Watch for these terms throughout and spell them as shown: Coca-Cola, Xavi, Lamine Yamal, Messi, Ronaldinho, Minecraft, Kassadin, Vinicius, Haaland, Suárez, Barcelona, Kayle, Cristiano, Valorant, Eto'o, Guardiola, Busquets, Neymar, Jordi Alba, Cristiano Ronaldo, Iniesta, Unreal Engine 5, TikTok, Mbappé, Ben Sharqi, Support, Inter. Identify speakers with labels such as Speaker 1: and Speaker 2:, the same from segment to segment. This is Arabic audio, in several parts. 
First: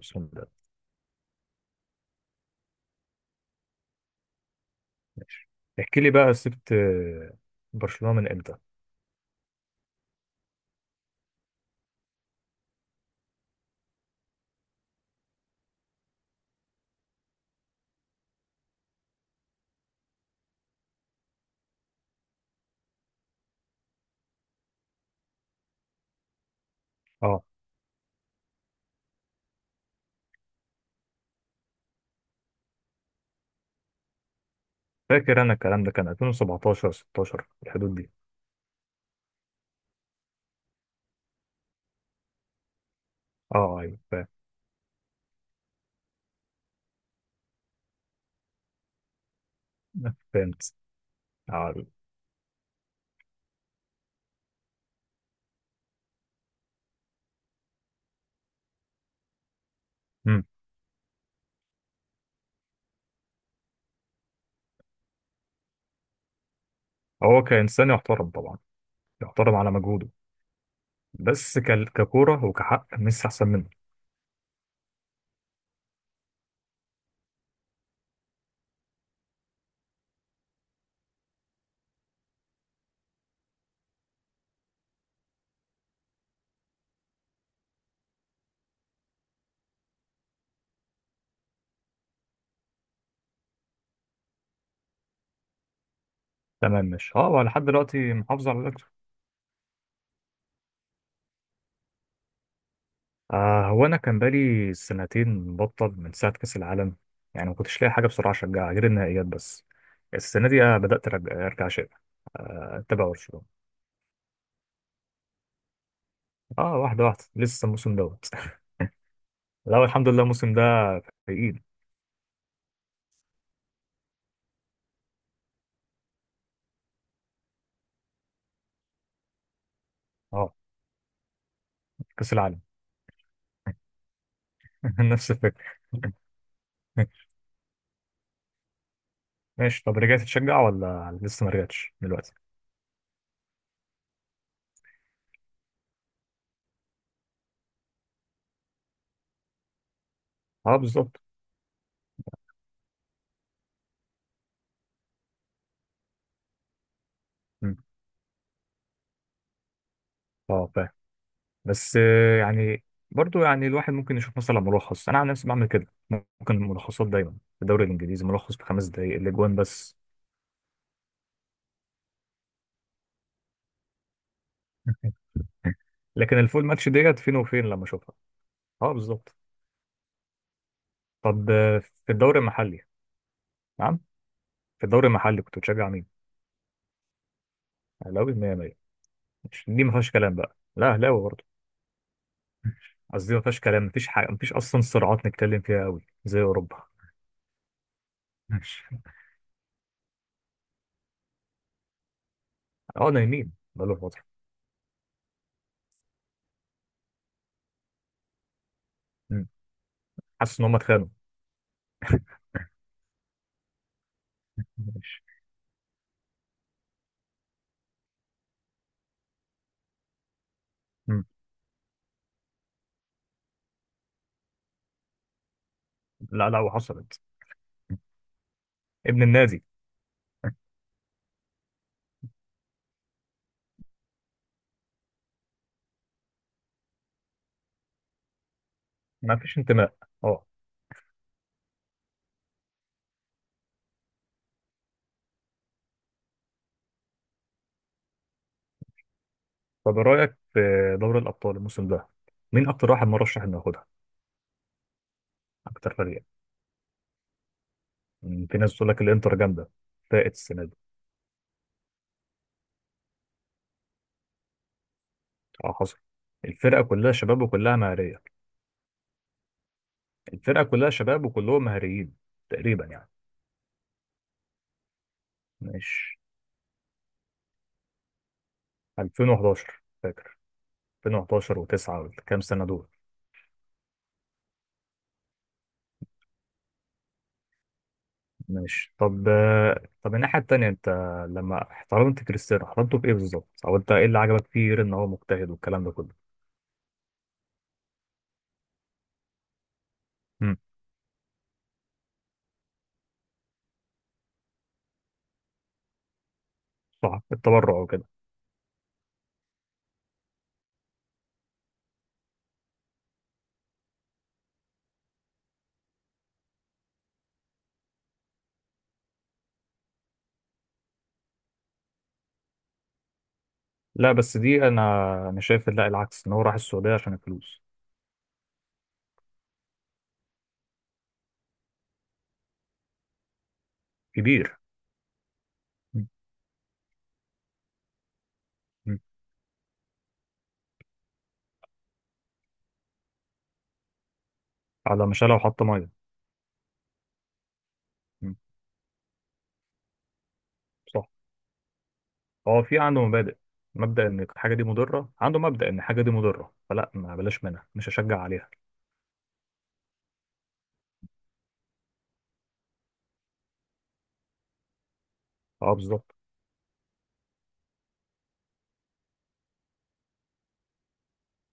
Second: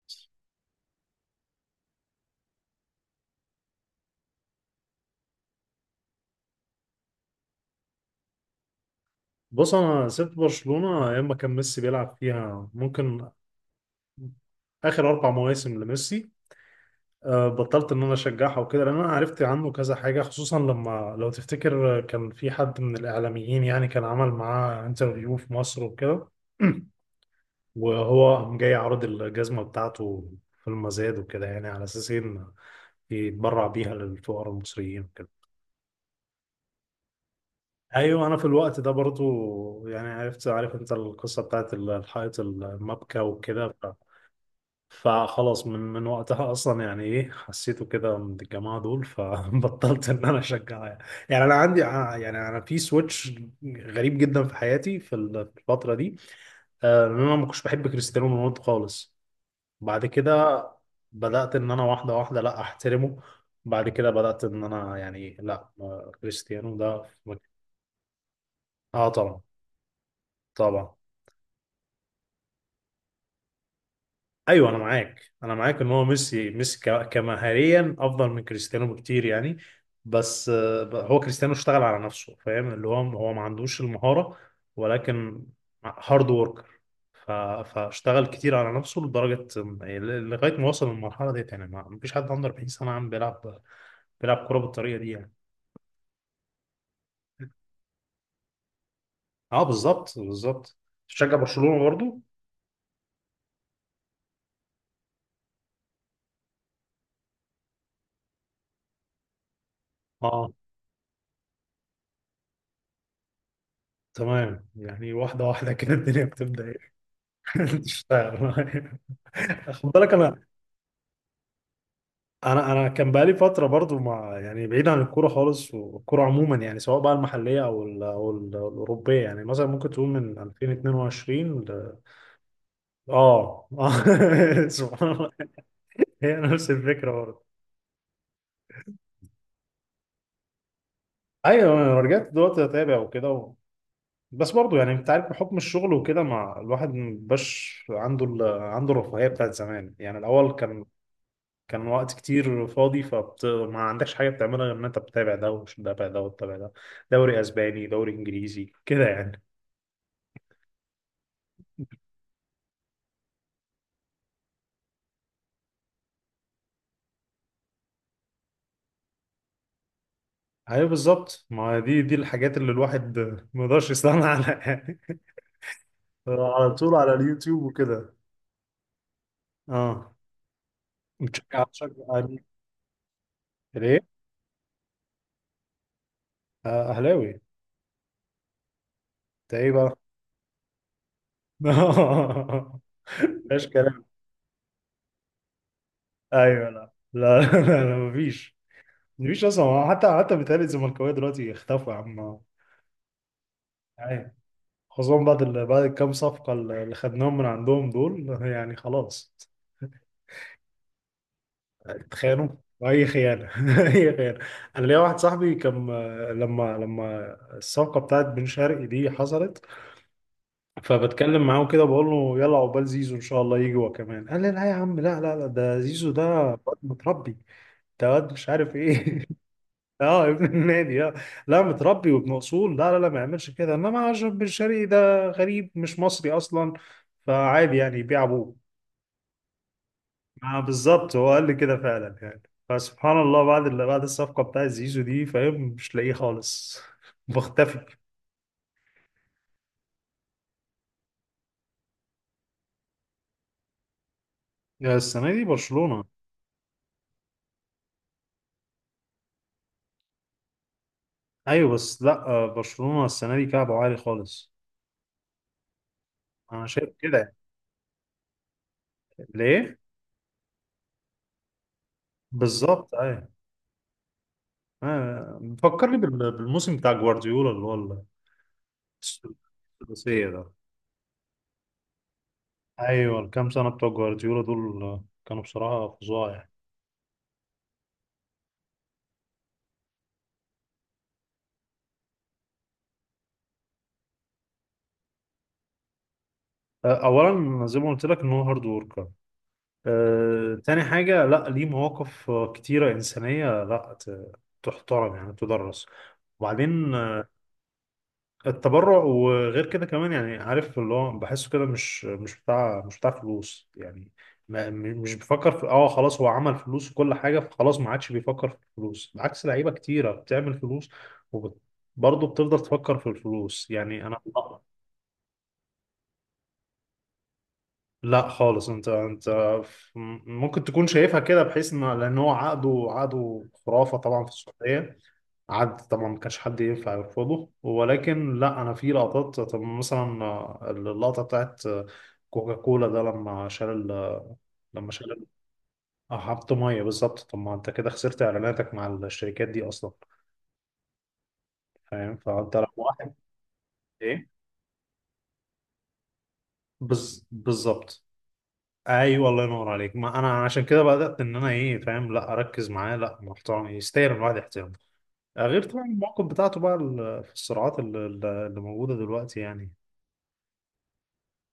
Speaker 1: بسم الله. ماشي. احكي لي بقى، سبت برشلونة من امتى؟
Speaker 2: بص انا سبت برشلونه ايام ما كان ميسي بيلعب فيها، ممكن اخر اربع مواسم لميسي. بطلت ان انا اشجعها وكده، لان انا عرفت عنه كذا حاجه، خصوصا لما لو تفتكر، كان في حد من الاعلاميين يعني كان عمل معاه انترفيو في مصر وكده.
Speaker 1: اه،
Speaker 2: وهو قام جاي عرض الجزمه بتاعته في المزاد وكده، يعني على اساس ان يتبرع بيها للفقراء المصريين وكده.
Speaker 1: فاكر انا الكلام ده كان 2017 16 الحدود دي.
Speaker 2: ايوه، انا في الوقت ده برضو يعني عرفت، عارف انت القصه بتاعت الحائط المبكى وكده.
Speaker 1: اه، ايوه، فاهم.
Speaker 2: فخلاص، من وقتها اصلا يعني ايه حسيته كده من الجماعه دول، فبطلت ان انا
Speaker 1: فهمت،
Speaker 2: اشجعها يعني. يعني انا
Speaker 1: آه.
Speaker 2: عندي، يعني انا في سويتش غريب جدا في حياتي في في الفتره دي. ان انا ما كنتش بحب كريستيانو رونالدو خالص. بعد
Speaker 1: مم.
Speaker 2: كده، بدات ان انا واحده واحده لا احترمه. بعد كده بدات ان انا يعني، لا، كريستيانو ده في
Speaker 1: هو كإنسان يحترم طبعا،
Speaker 2: اه طبعا،
Speaker 1: يحترم على مجهوده.
Speaker 2: طبعا.
Speaker 1: بس ككورة وكحق، ميسي احسن منه.
Speaker 2: ايوه انا معاك، انا معاك، ان هو ميسي ميسي كمهاريا افضل من كريستيانو بكتير يعني. بس، هو كريستيانو اشتغل على نفسه، فاهم؟ اللي هو ما عندوش المهارة، ولكن هارد وركر. فاشتغل كتير على نفسه لدرجة، لغاية ما وصل للمرحلة ديت، يعني ما فيش حد عنده 40 سنة عم بيلعب كورة بالطريقة دي يعني.
Speaker 1: تمام، ماشي. اه، هو لحد دلوقتي محافظ على الاكتر.
Speaker 2: اه بالظبط بالظبط. تشجع برشلونة برضو؟
Speaker 1: هو انا كان بقالي سنتين مبطل من ساعة كأس العالم، يعني ما كنتش لاقي حاجة بسرعة اشجعها غير النهائيات بس.
Speaker 2: اه.
Speaker 1: السنة دي بدأت أرجع شيء، أتابع برشلونة.
Speaker 2: تمام، يعني واحدة واحدة كده الدنيا بتبدأ
Speaker 1: اه،
Speaker 2: إيه؟
Speaker 1: واحدة واحدة، لسه الموسم دوت.
Speaker 2: تشتغل.
Speaker 1: لا،
Speaker 2: خد
Speaker 1: الحمد
Speaker 2: بالك،
Speaker 1: لله،
Speaker 2: انا،
Speaker 1: الموسم ده تقيل.
Speaker 2: انا كان بقالي فتره برضو، مع يعني بعيد عن الكوره خالص، والكوره عموما، يعني سواء بقى المحليه او الاوروبيه، يعني مثلا ممكن تقول من
Speaker 1: اه،
Speaker 2: 2022
Speaker 1: كأس العالم.
Speaker 2: اه. سبحان الله.
Speaker 1: نفس الفكرة.
Speaker 2: هي نفس الفكره برضو.
Speaker 1: ماشي، طب رجعت تشجع ولا لسه ما
Speaker 2: ايوه،
Speaker 1: رجعتش
Speaker 2: انا رجعت
Speaker 1: دلوقتي؟
Speaker 2: دلوقتي اتابع وكده بس برضو يعني انت عارف، بحكم الشغل وكده، مع الواحد مبقاش عنده عنده الرفاهيه بتاعت زمان. يعني الاول،
Speaker 1: اه،
Speaker 2: كان
Speaker 1: بالظبط.
Speaker 2: كان وقت كتير فاضي، ما عندكش حاجة بتعملها غير إن أنت بتتابع ده، وتتابع ده، وتتابع ده، دوري
Speaker 1: مم.
Speaker 2: أسباني، دوري إنجليزي كده يعني.
Speaker 1: اه، فاهم. بس يعني، برضو يعني الواحد ممكن يشوف مثلا ملخص. انا عن نفسي بعمل كده، ممكن ملخصات دايما في الدوري الانجليزي ملخص ب5 دقايق الاجوان بس.
Speaker 2: أيوة بالظبط، ما دي الحاجات اللي الواحد ما يقدرش يستغنى عنها يعني.
Speaker 1: لكن الفول
Speaker 2: على
Speaker 1: ماتش
Speaker 2: طول على
Speaker 1: ديت فين
Speaker 2: اليوتيوب
Speaker 1: وفين لما
Speaker 2: وكده.
Speaker 1: اشوفها. اه، بالظبط.
Speaker 2: اه.
Speaker 1: طب،
Speaker 2: بتشجع بتشجع
Speaker 1: في الدوري
Speaker 2: مين؟
Speaker 1: المحلي. نعم.
Speaker 2: ليه؟
Speaker 1: في الدوري المحلي كنت بتشجع مين؟
Speaker 2: أهلاوي.
Speaker 1: اهلاوي 100.
Speaker 2: أنت
Speaker 1: مش
Speaker 2: إيه
Speaker 1: دي ما
Speaker 2: بقى؟
Speaker 1: فيهاش كلام بقى، لا اهلاوي برضه. قصدي ما فيهاش
Speaker 2: مفيش
Speaker 1: كلام،
Speaker 2: كلام.
Speaker 1: مفيش حاجه، مفيش اصلا صراعات نتكلم فيها قوي زي
Speaker 2: أيوة،
Speaker 1: اوروبا.
Speaker 2: لا لا لا، لا مفيش.
Speaker 1: ماشي.
Speaker 2: مفيش أصلا، حتى بيتهيألي الزملكاوية دلوقتي اختفوا يا عم.
Speaker 1: اه، نايمين بقاله
Speaker 2: أيوة.
Speaker 1: فتره.
Speaker 2: خصوصا بعد بعد الكام صفقة اللي خدناهم من عندهم دول يعني، خلاص.
Speaker 1: مم. حاسس ان هم اتخانقوا.
Speaker 2: اتخانوا، وأي خيانة. أي خيانة. أنا ليا واحد
Speaker 1: ماشي.
Speaker 2: صاحبي كان، لما الصفقة بتاعت بن شرقي دي حصلت،
Speaker 1: مم.
Speaker 2: فبتكلم معاه كده بقول له يلا عقبال زيزو إن شاء الله يجي هو كمان. قال لي لا يا عم، لا لا لا، ده زيزو، ده
Speaker 1: لا، لا،
Speaker 2: واد
Speaker 1: وحصلت.
Speaker 2: متربي، ده واد مش عارف
Speaker 1: ابن
Speaker 2: إيه.
Speaker 1: النادي.
Speaker 2: اه، ابن النادي، اه. لا متربي وابن اصول، لا لا لا ما يعملش كده. انما عشان بن شرقي ده غريب، مش مصري اصلا، فعادي يعني يبيع ابوه.
Speaker 1: ما فيش انتماء. اه.
Speaker 2: ما بالظبط، هو قال لي كده فعلا يعني. فسبحان الله، بعد اللي، بعد الصفقة بتاع زيزو دي، فاهم، مش لاقيه خالص. بختفي.
Speaker 1: طب إيه رايك في دوري الابطال الموسم ده؟ مين اكتر واحد مرشح انه ياخدها؟
Speaker 2: يا، السنة دي
Speaker 1: اكتر
Speaker 2: برشلونة.
Speaker 1: فريق. مم. في ناس تقول لك الانتر جامده، فاقت السنه دي.
Speaker 2: ايوه بس لا، برشلونة السنة دي كعبه عالي خالص.
Speaker 1: اه، حصل.
Speaker 2: انا
Speaker 1: الفرقه
Speaker 2: شايف
Speaker 1: كلها
Speaker 2: كده يعني.
Speaker 1: شباب وكلها مهاريه.
Speaker 2: ليه؟
Speaker 1: الفرقه كلها شباب وكلهم مهاريين تقريبا
Speaker 2: بالظبط،
Speaker 1: يعني.
Speaker 2: ايوه. فكرني
Speaker 1: مش
Speaker 2: بالموسم بتاع جوارديولا، اللي هو
Speaker 1: 2011؟
Speaker 2: الثلاثية
Speaker 1: فاكر
Speaker 2: ده.
Speaker 1: 2011 و9 والكام سنة دول.
Speaker 2: ايوه، الكام سنة بتوع جوارديولا دول، كانوا بصراحة فظاع يعني.
Speaker 1: ماشي، طب. طب الناحية التانية، انت لما احترمت كريستيانو احترمته في ايه بالظبط؟ او انت ايه اللي عجبك فيه غير ان هو مجتهد والكلام ده كله؟
Speaker 2: اولا زي ما قلت لك ان هو هارد وركر.
Speaker 1: امم
Speaker 2: تاني حاجة، لا ليه مواقف كتيرة إنسانية لا تحترم، يعني تدرس. وبعدين،
Speaker 1: صح، التبرع وكده.
Speaker 2: التبرع، وغير كده كمان، يعني عارف اللي هو بحسه كده، مش بتاع فلوس يعني. ما م- مش بفكر في، خلاص هو عمل فلوس وكل حاجة، فخلاص ما عادش بيفكر في الفلوس، بعكس لعيبة كتيرة بتعمل فلوس وبرضه بتفضل تفكر في الفلوس يعني.
Speaker 1: لا،
Speaker 2: انا
Speaker 1: بس دي انا شايف لا، العكس، ان هو راح السعودية عشان الفلوس.
Speaker 2: لا خالص، انت، ف- ممكن تكون شايفها كده، بحيث ان، لان هو عقده، عقده خرافه طبعا في
Speaker 1: كبير.
Speaker 2: السعوديه. عقد
Speaker 1: مم.
Speaker 2: طبعا ما كانش حد ينفع يرفضه، ولكن لا، انا في
Speaker 1: مم.
Speaker 2: لقطات، طب مثلا، اللقطه بتاعت كوكا كولا ده، لما
Speaker 1: على ما
Speaker 2: شال،
Speaker 1: شالها وحط مية.
Speaker 2: اه، حط ميه بالظبط. طب ما انت كده خسرت
Speaker 1: مم.
Speaker 2: اعلاناتك مع الشركات دي اصلا،
Speaker 1: صح.
Speaker 2: فاهم؟ فانت
Speaker 1: هو
Speaker 2: لو
Speaker 1: في عنده
Speaker 2: واحد،
Speaker 1: مبادئ، مبدأ ان
Speaker 2: ايه،
Speaker 1: الحاجة دي مضرة، عنده مبدأ ان الحاجة دي مضرة، فلا، ما بلاش منها، مش
Speaker 2: بالظبط.
Speaker 1: هشجع عليها.
Speaker 2: ايوه، الله ينور عليك. ما انا عشان كده بدات ان انا، ايه، فاهم، لا، اركز معاه، لا محترم يستاهل الواحد احترامه. غير
Speaker 1: اه،
Speaker 2: طبعا
Speaker 1: بالظبط.
Speaker 2: المواقف بتاعته بقى في الصراعات اللي موجوده دلوقتي يعني.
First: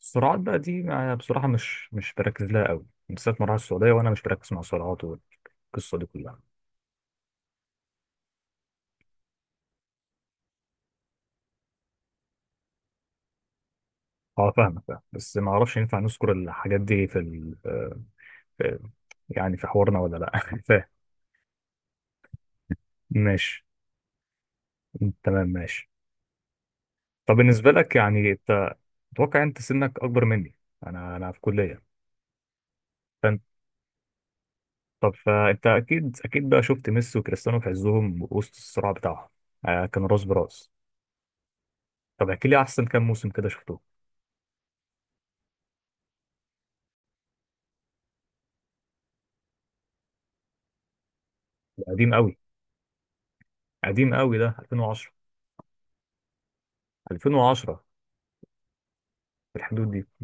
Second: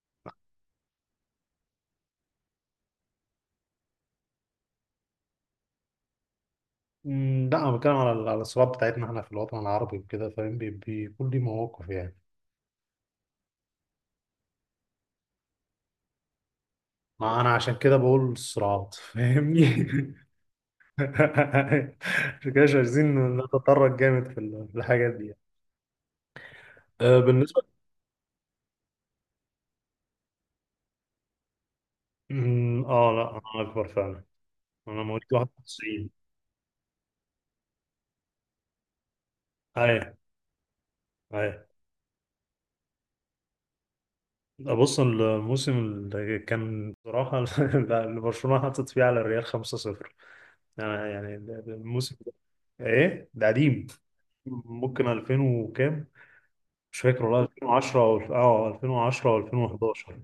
Speaker 1: السرعات بقى دي بصراحة مش بركز لها قوي، بالذات مرة على السعودية، وأنا مش بركز مع السرعات والقصة دي كلها.
Speaker 2: لا، انا بتكلم على على الصراعات بتاعتنا احنا في الوطن العربي وكده، فاهم؟ بيكون لي مواقف يعني.
Speaker 1: أه، فاهمك، فاهم. بس ما أعرفش ينفع نذكر الحاجات دي في,
Speaker 2: ما انا
Speaker 1: ال...
Speaker 2: عشان كده
Speaker 1: آه،
Speaker 2: بقول
Speaker 1: في،
Speaker 2: الصراعات،
Speaker 1: يعني، في حوارنا ولا
Speaker 2: فاهمني.
Speaker 1: لأ، فاهم؟
Speaker 2: عشان كده مش عايزين
Speaker 1: ماشي.
Speaker 2: نتطرق جامد في في الحاجات دي.
Speaker 1: تمام، ماشي. طب
Speaker 2: بالنسبه،
Speaker 1: بالنسبة لك، يعني أنت، أتوقع أنت سنك أكبر مني، أنا في كلية،
Speaker 2: اه لا،
Speaker 1: فأنت.
Speaker 2: انا اكبر فعلا. انا
Speaker 1: طب
Speaker 2: مواليد
Speaker 1: فأنت
Speaker 2: 91.
Speaker 1: أكيد، أكيد بقى شفت ميسي وكريستيانو في عزهم وسط الصراع بتاعهم. كانوا
Speaker 2: ايوه
Speaker 1: راس براس.
Speaker 2: ايوه.
Speaker 1: طب، احكي لي أحسن كام موسم كده شفتوه.
Speaker 2: بص، الموسم اللي كان بصراحة اللي برشلونة حطت فيه على الريال 5-0، يعني
Speaker 1: قديم
Speaker 2: الموسم ده.
Speaker 1: قوي.
Speaker 2: ايه ده قديم.
Speaker 1: قديم قوي، ده
Speaker 2: ممكن
Speaker 1: 2010.
Speaker 2: 2000 وكام، مش فاكر والله،
Speaker 1: 2010
Speaker 2: 2010، او 2010، او
Speaker 1: في الحدود دي.
Speaker 2: 2011.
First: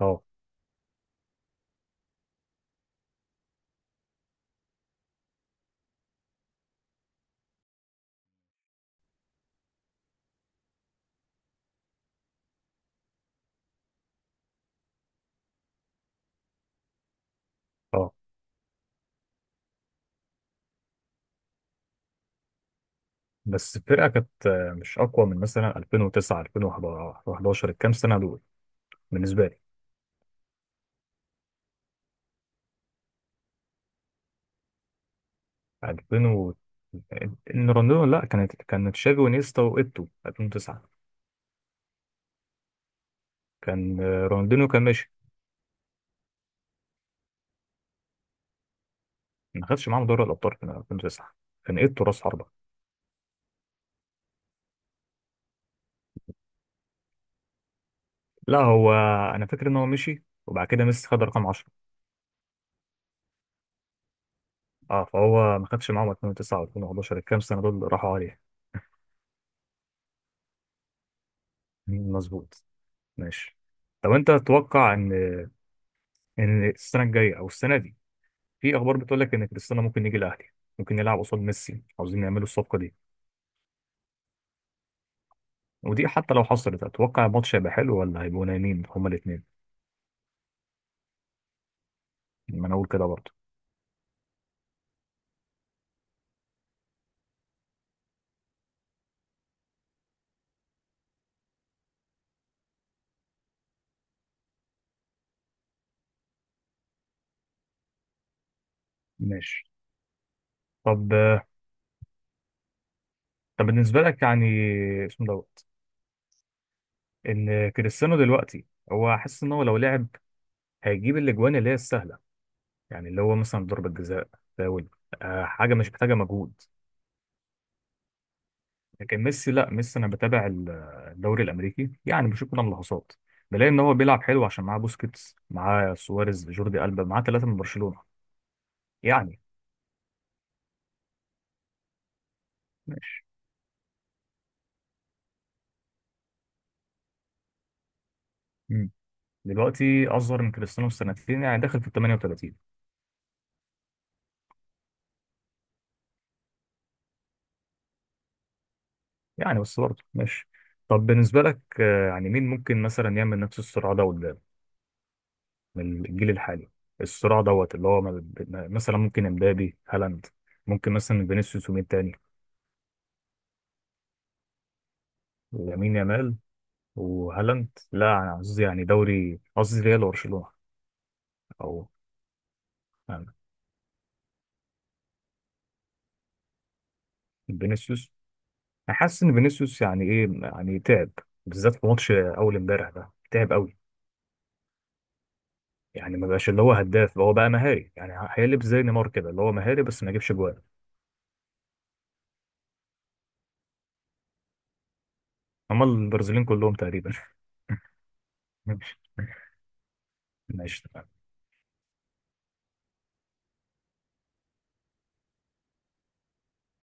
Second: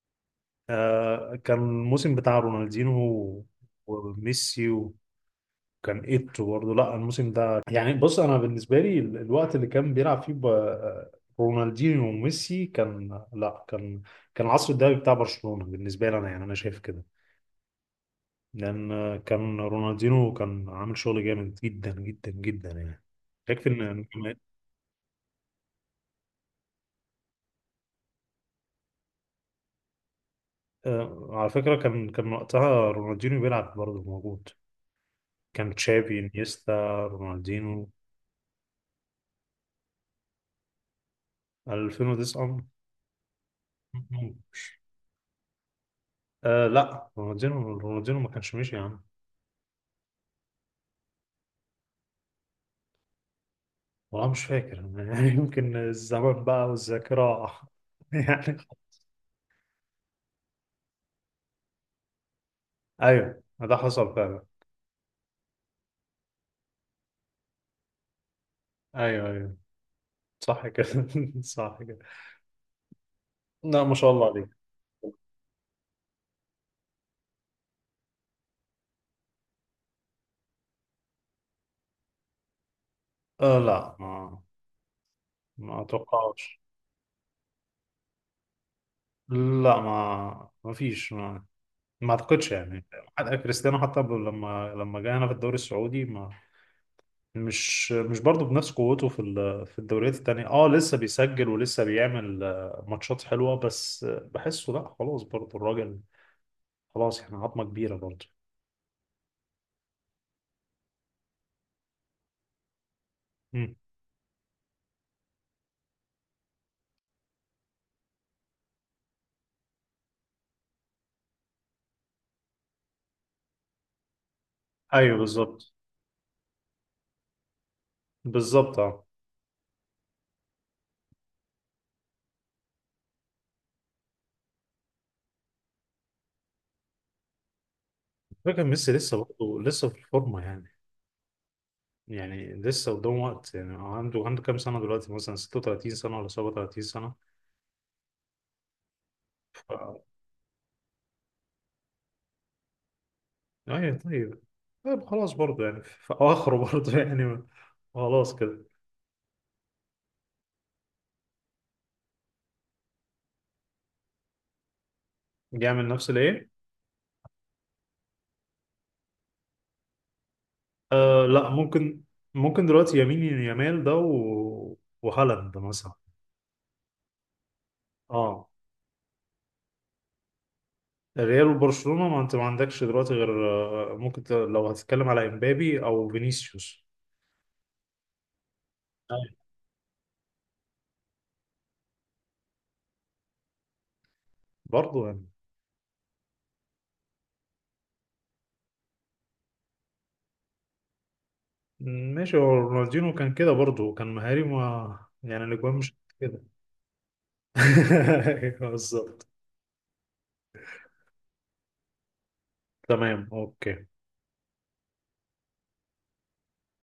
Speaker 1: اه.
Speaker 2: كان الموسم بتاع رونالدينو وميسي، كان ايتو برضه. لا الموسم ده، يعني بص انا بالنسبه لي الوقت اللي كان بيلعب فيه رونالدينيو وميسي كان، لا، كان العصر الذهبي بتاع برشلونه بالنسبه لي انا، يعني انا شايف كده.
Speaker 1: اه.
Speaker 2: لان كان رونالدينيو كان عامل شغل جامد جدا جدا جدا يعني. يكفي
Speaker 1: بس
Speaker 2: ان
Speaker 1: الفرقه كانت مش اقوى من مثلا 2009 2011 الكام سنه دول، بالنسبه لي.
Speaker 2: على فكره كان وقتها رونالدينيو بيلعب برضه موجود. كان تشافي،
Speaker 1: 2000
Speaker 2: انيستا،
Speaker 1: إن
Speaker 2: رونالدينيو،
Speaker 1: رونالدينو، لا، كان تشافي ونيستا وايتو 2009.
Speaker 2: 2009.
Speaker 1: كان رونالدينو كان ماشي.
Speaker 2: لا، رونالدينيو ما كانش ماشي يا عم.
Speaker 1: ما خدش معاهم دوري الابطال في 2009، كان ايتو راس حربه.
Speaker 2: والله مش فاكر يعني يمكن الزمن بقى والذاكرة. يعني.
Speaker 1: لا هو، انا فاكر ان هو مشي وبعد كده ميسي خد رقم 10.
Speaker 2: أيوه، ده حصل فعلا.
Speaker 1: اه، فهو ما خدش معاهم 2009 و2011، الكام سنه دول اللي راحوا عليه.
Speaker 2: أيوه أيوه صح كده. صح كده.
Speaker 1: مظبوط. ماشي.
Speaker 2: لا ما شاء
Speaker 1: طب
Speaker 2: الله
Speaker 1: انت
Speaker 2: عليك.
Speaker 1: تتوقع ان السنه الجايه او السنه دي، في اخبار بتقول لك ان كريستيانو ممكن يجي الاهلي، ممكن يلعب قصاد ميسي، عاوزين يعملوا الصفقه دي،
Speaker 2: لا، ما
Speaker 1: ودي حتى لو
Speaker 2: أتوقعش.
Speaker 1: حصلت اتوقع الماتش هيبقى حلو ولا هيبقوا نايمين هما الاثنين؟
Speaker 2: لا، ما فيش، ما أعتقدش
Speaker 1: ما انا
Speaker 2: يعني.
Speaker 1: اقول كده برضه.
Speaker 2: حتى كريستيانو، لما جه هنا في الدوري السعودي، ما مش مش برضه بنفس قوته في في الدوريات التانية. اه لسه بيسجل ولسه بيعمل ماتشات حلوة، بس، بحسه لا، خلاص برضه الراجل. خلاص، احنا عظمه كبيره برضه.
Speaker 1: ماشي. طب طب
Speaker 2: مم.
Speaker 1: بالنسبه لك يعني، اسمه دوت، ان كريستيانو دلوقتي هو حاسس ان هو لو لعب هيجيب الاجوان اللي هي السهله، يعني اللي هو مثلا ضربه جزاء، فاول،
Speaker 2: ايوه بالظبط
Speaker 1: حاجه مش محتاجه مجهود.
Speaker 2: بالظبط. اه
Speaker 1: لكن ميسي، لا ميسي، انا بتابع الدوري الامريكي، يعني بشوف كده ملاحظات، بلاقي ان هو بيلعب حلو عشان معاه بوسكيتس، معاه سواريز، جوردي ألبا، معاه ثلاثه من برشلونه.
Speaker 2: فكرة، ميسي لسه
Speaker 1: يعني.
Speaker 2: برضه لسه في الفورمة يعني. يعني لسه قدام
Speaker 1: ماشي.
Speaker 2: وقت. يعني عنده كام سنة دلوقتي، مثلا 36 سنة ولا 37 سنة؟
Speaker 1: مم.
Speaker 2: ف...
Speaker 1: دلوقتي اصغر من كريستيانو بسنتين، يعني داخل في ال 38.
Speaker 2: ايوه طيب، طيب خلاص برضه يعني في اخره. برضه يعني خلاص كده.
Speaker 1: يعني، بس برضه ماشي. طب، بالنسبه لك يعني، مين ممكن مثلا يعمل نفس الصراع ده قدام،
Speaker 2: يعمل
Speaker 1: من
Speaker 2: نفس
Speaker 1: الجيل
Speaker 2: الايه؟
Speaker 1: الحالي، الصراع دوت اللي هو مثلا ممكن امبابي، هالاند، ممكن مثلا
Speaker 2: لا،
Speaker 1: فينيسيوس، ومين
Speaker 2: ممكن
Speaker 1: تاني؟
Speaker 2: ممكن دلوقتي يمين يمال ده وهالاند مثلا.
Speaker 1: لامين يامال وهالاند، لا انا
Speaker 2: اه،
Speaker 1: قصدي يعني دوري، قصدي ريال وبرشلونه،
Speaker 2: ريال
Speaker 1: او
Speaker 2: وبرشلونة. ما انت ما عندكش دلوقتي
Speaker 1: يعني
Speaker 2: غير، ممكن لو هتتكلم على امبابي او فينيسيوس.
Speaker 1: فينيسيوس. انا حاسس ان
Speaker 2: أيوة.
Speaker 1: فينيسيوس يعني، ايه، يعني تعب، بالذات في ماتش اول امبارح ده تعب قوي.
Speaker 2: برضه يعني
Speaker 1: يعني ما بقاش اللي هو هداف، هو بقى مهاري، يعني هيقلب زي نيمار كده، اللي هو مهاري بس ما يجيبش جوان.
Speaker 2: ماشي، هو رونالدينو كان كده برضه، كان مهاري، ما يعني الاجوان
Speaker 1: اما
Speaker 2: مش كده.
Speaker 1: البرازيليين كلهم تقريبا.
Speaker 2: أيوة بالظبط.
Speaker 1: ماشي.
Speaker 2: تمام اوكي.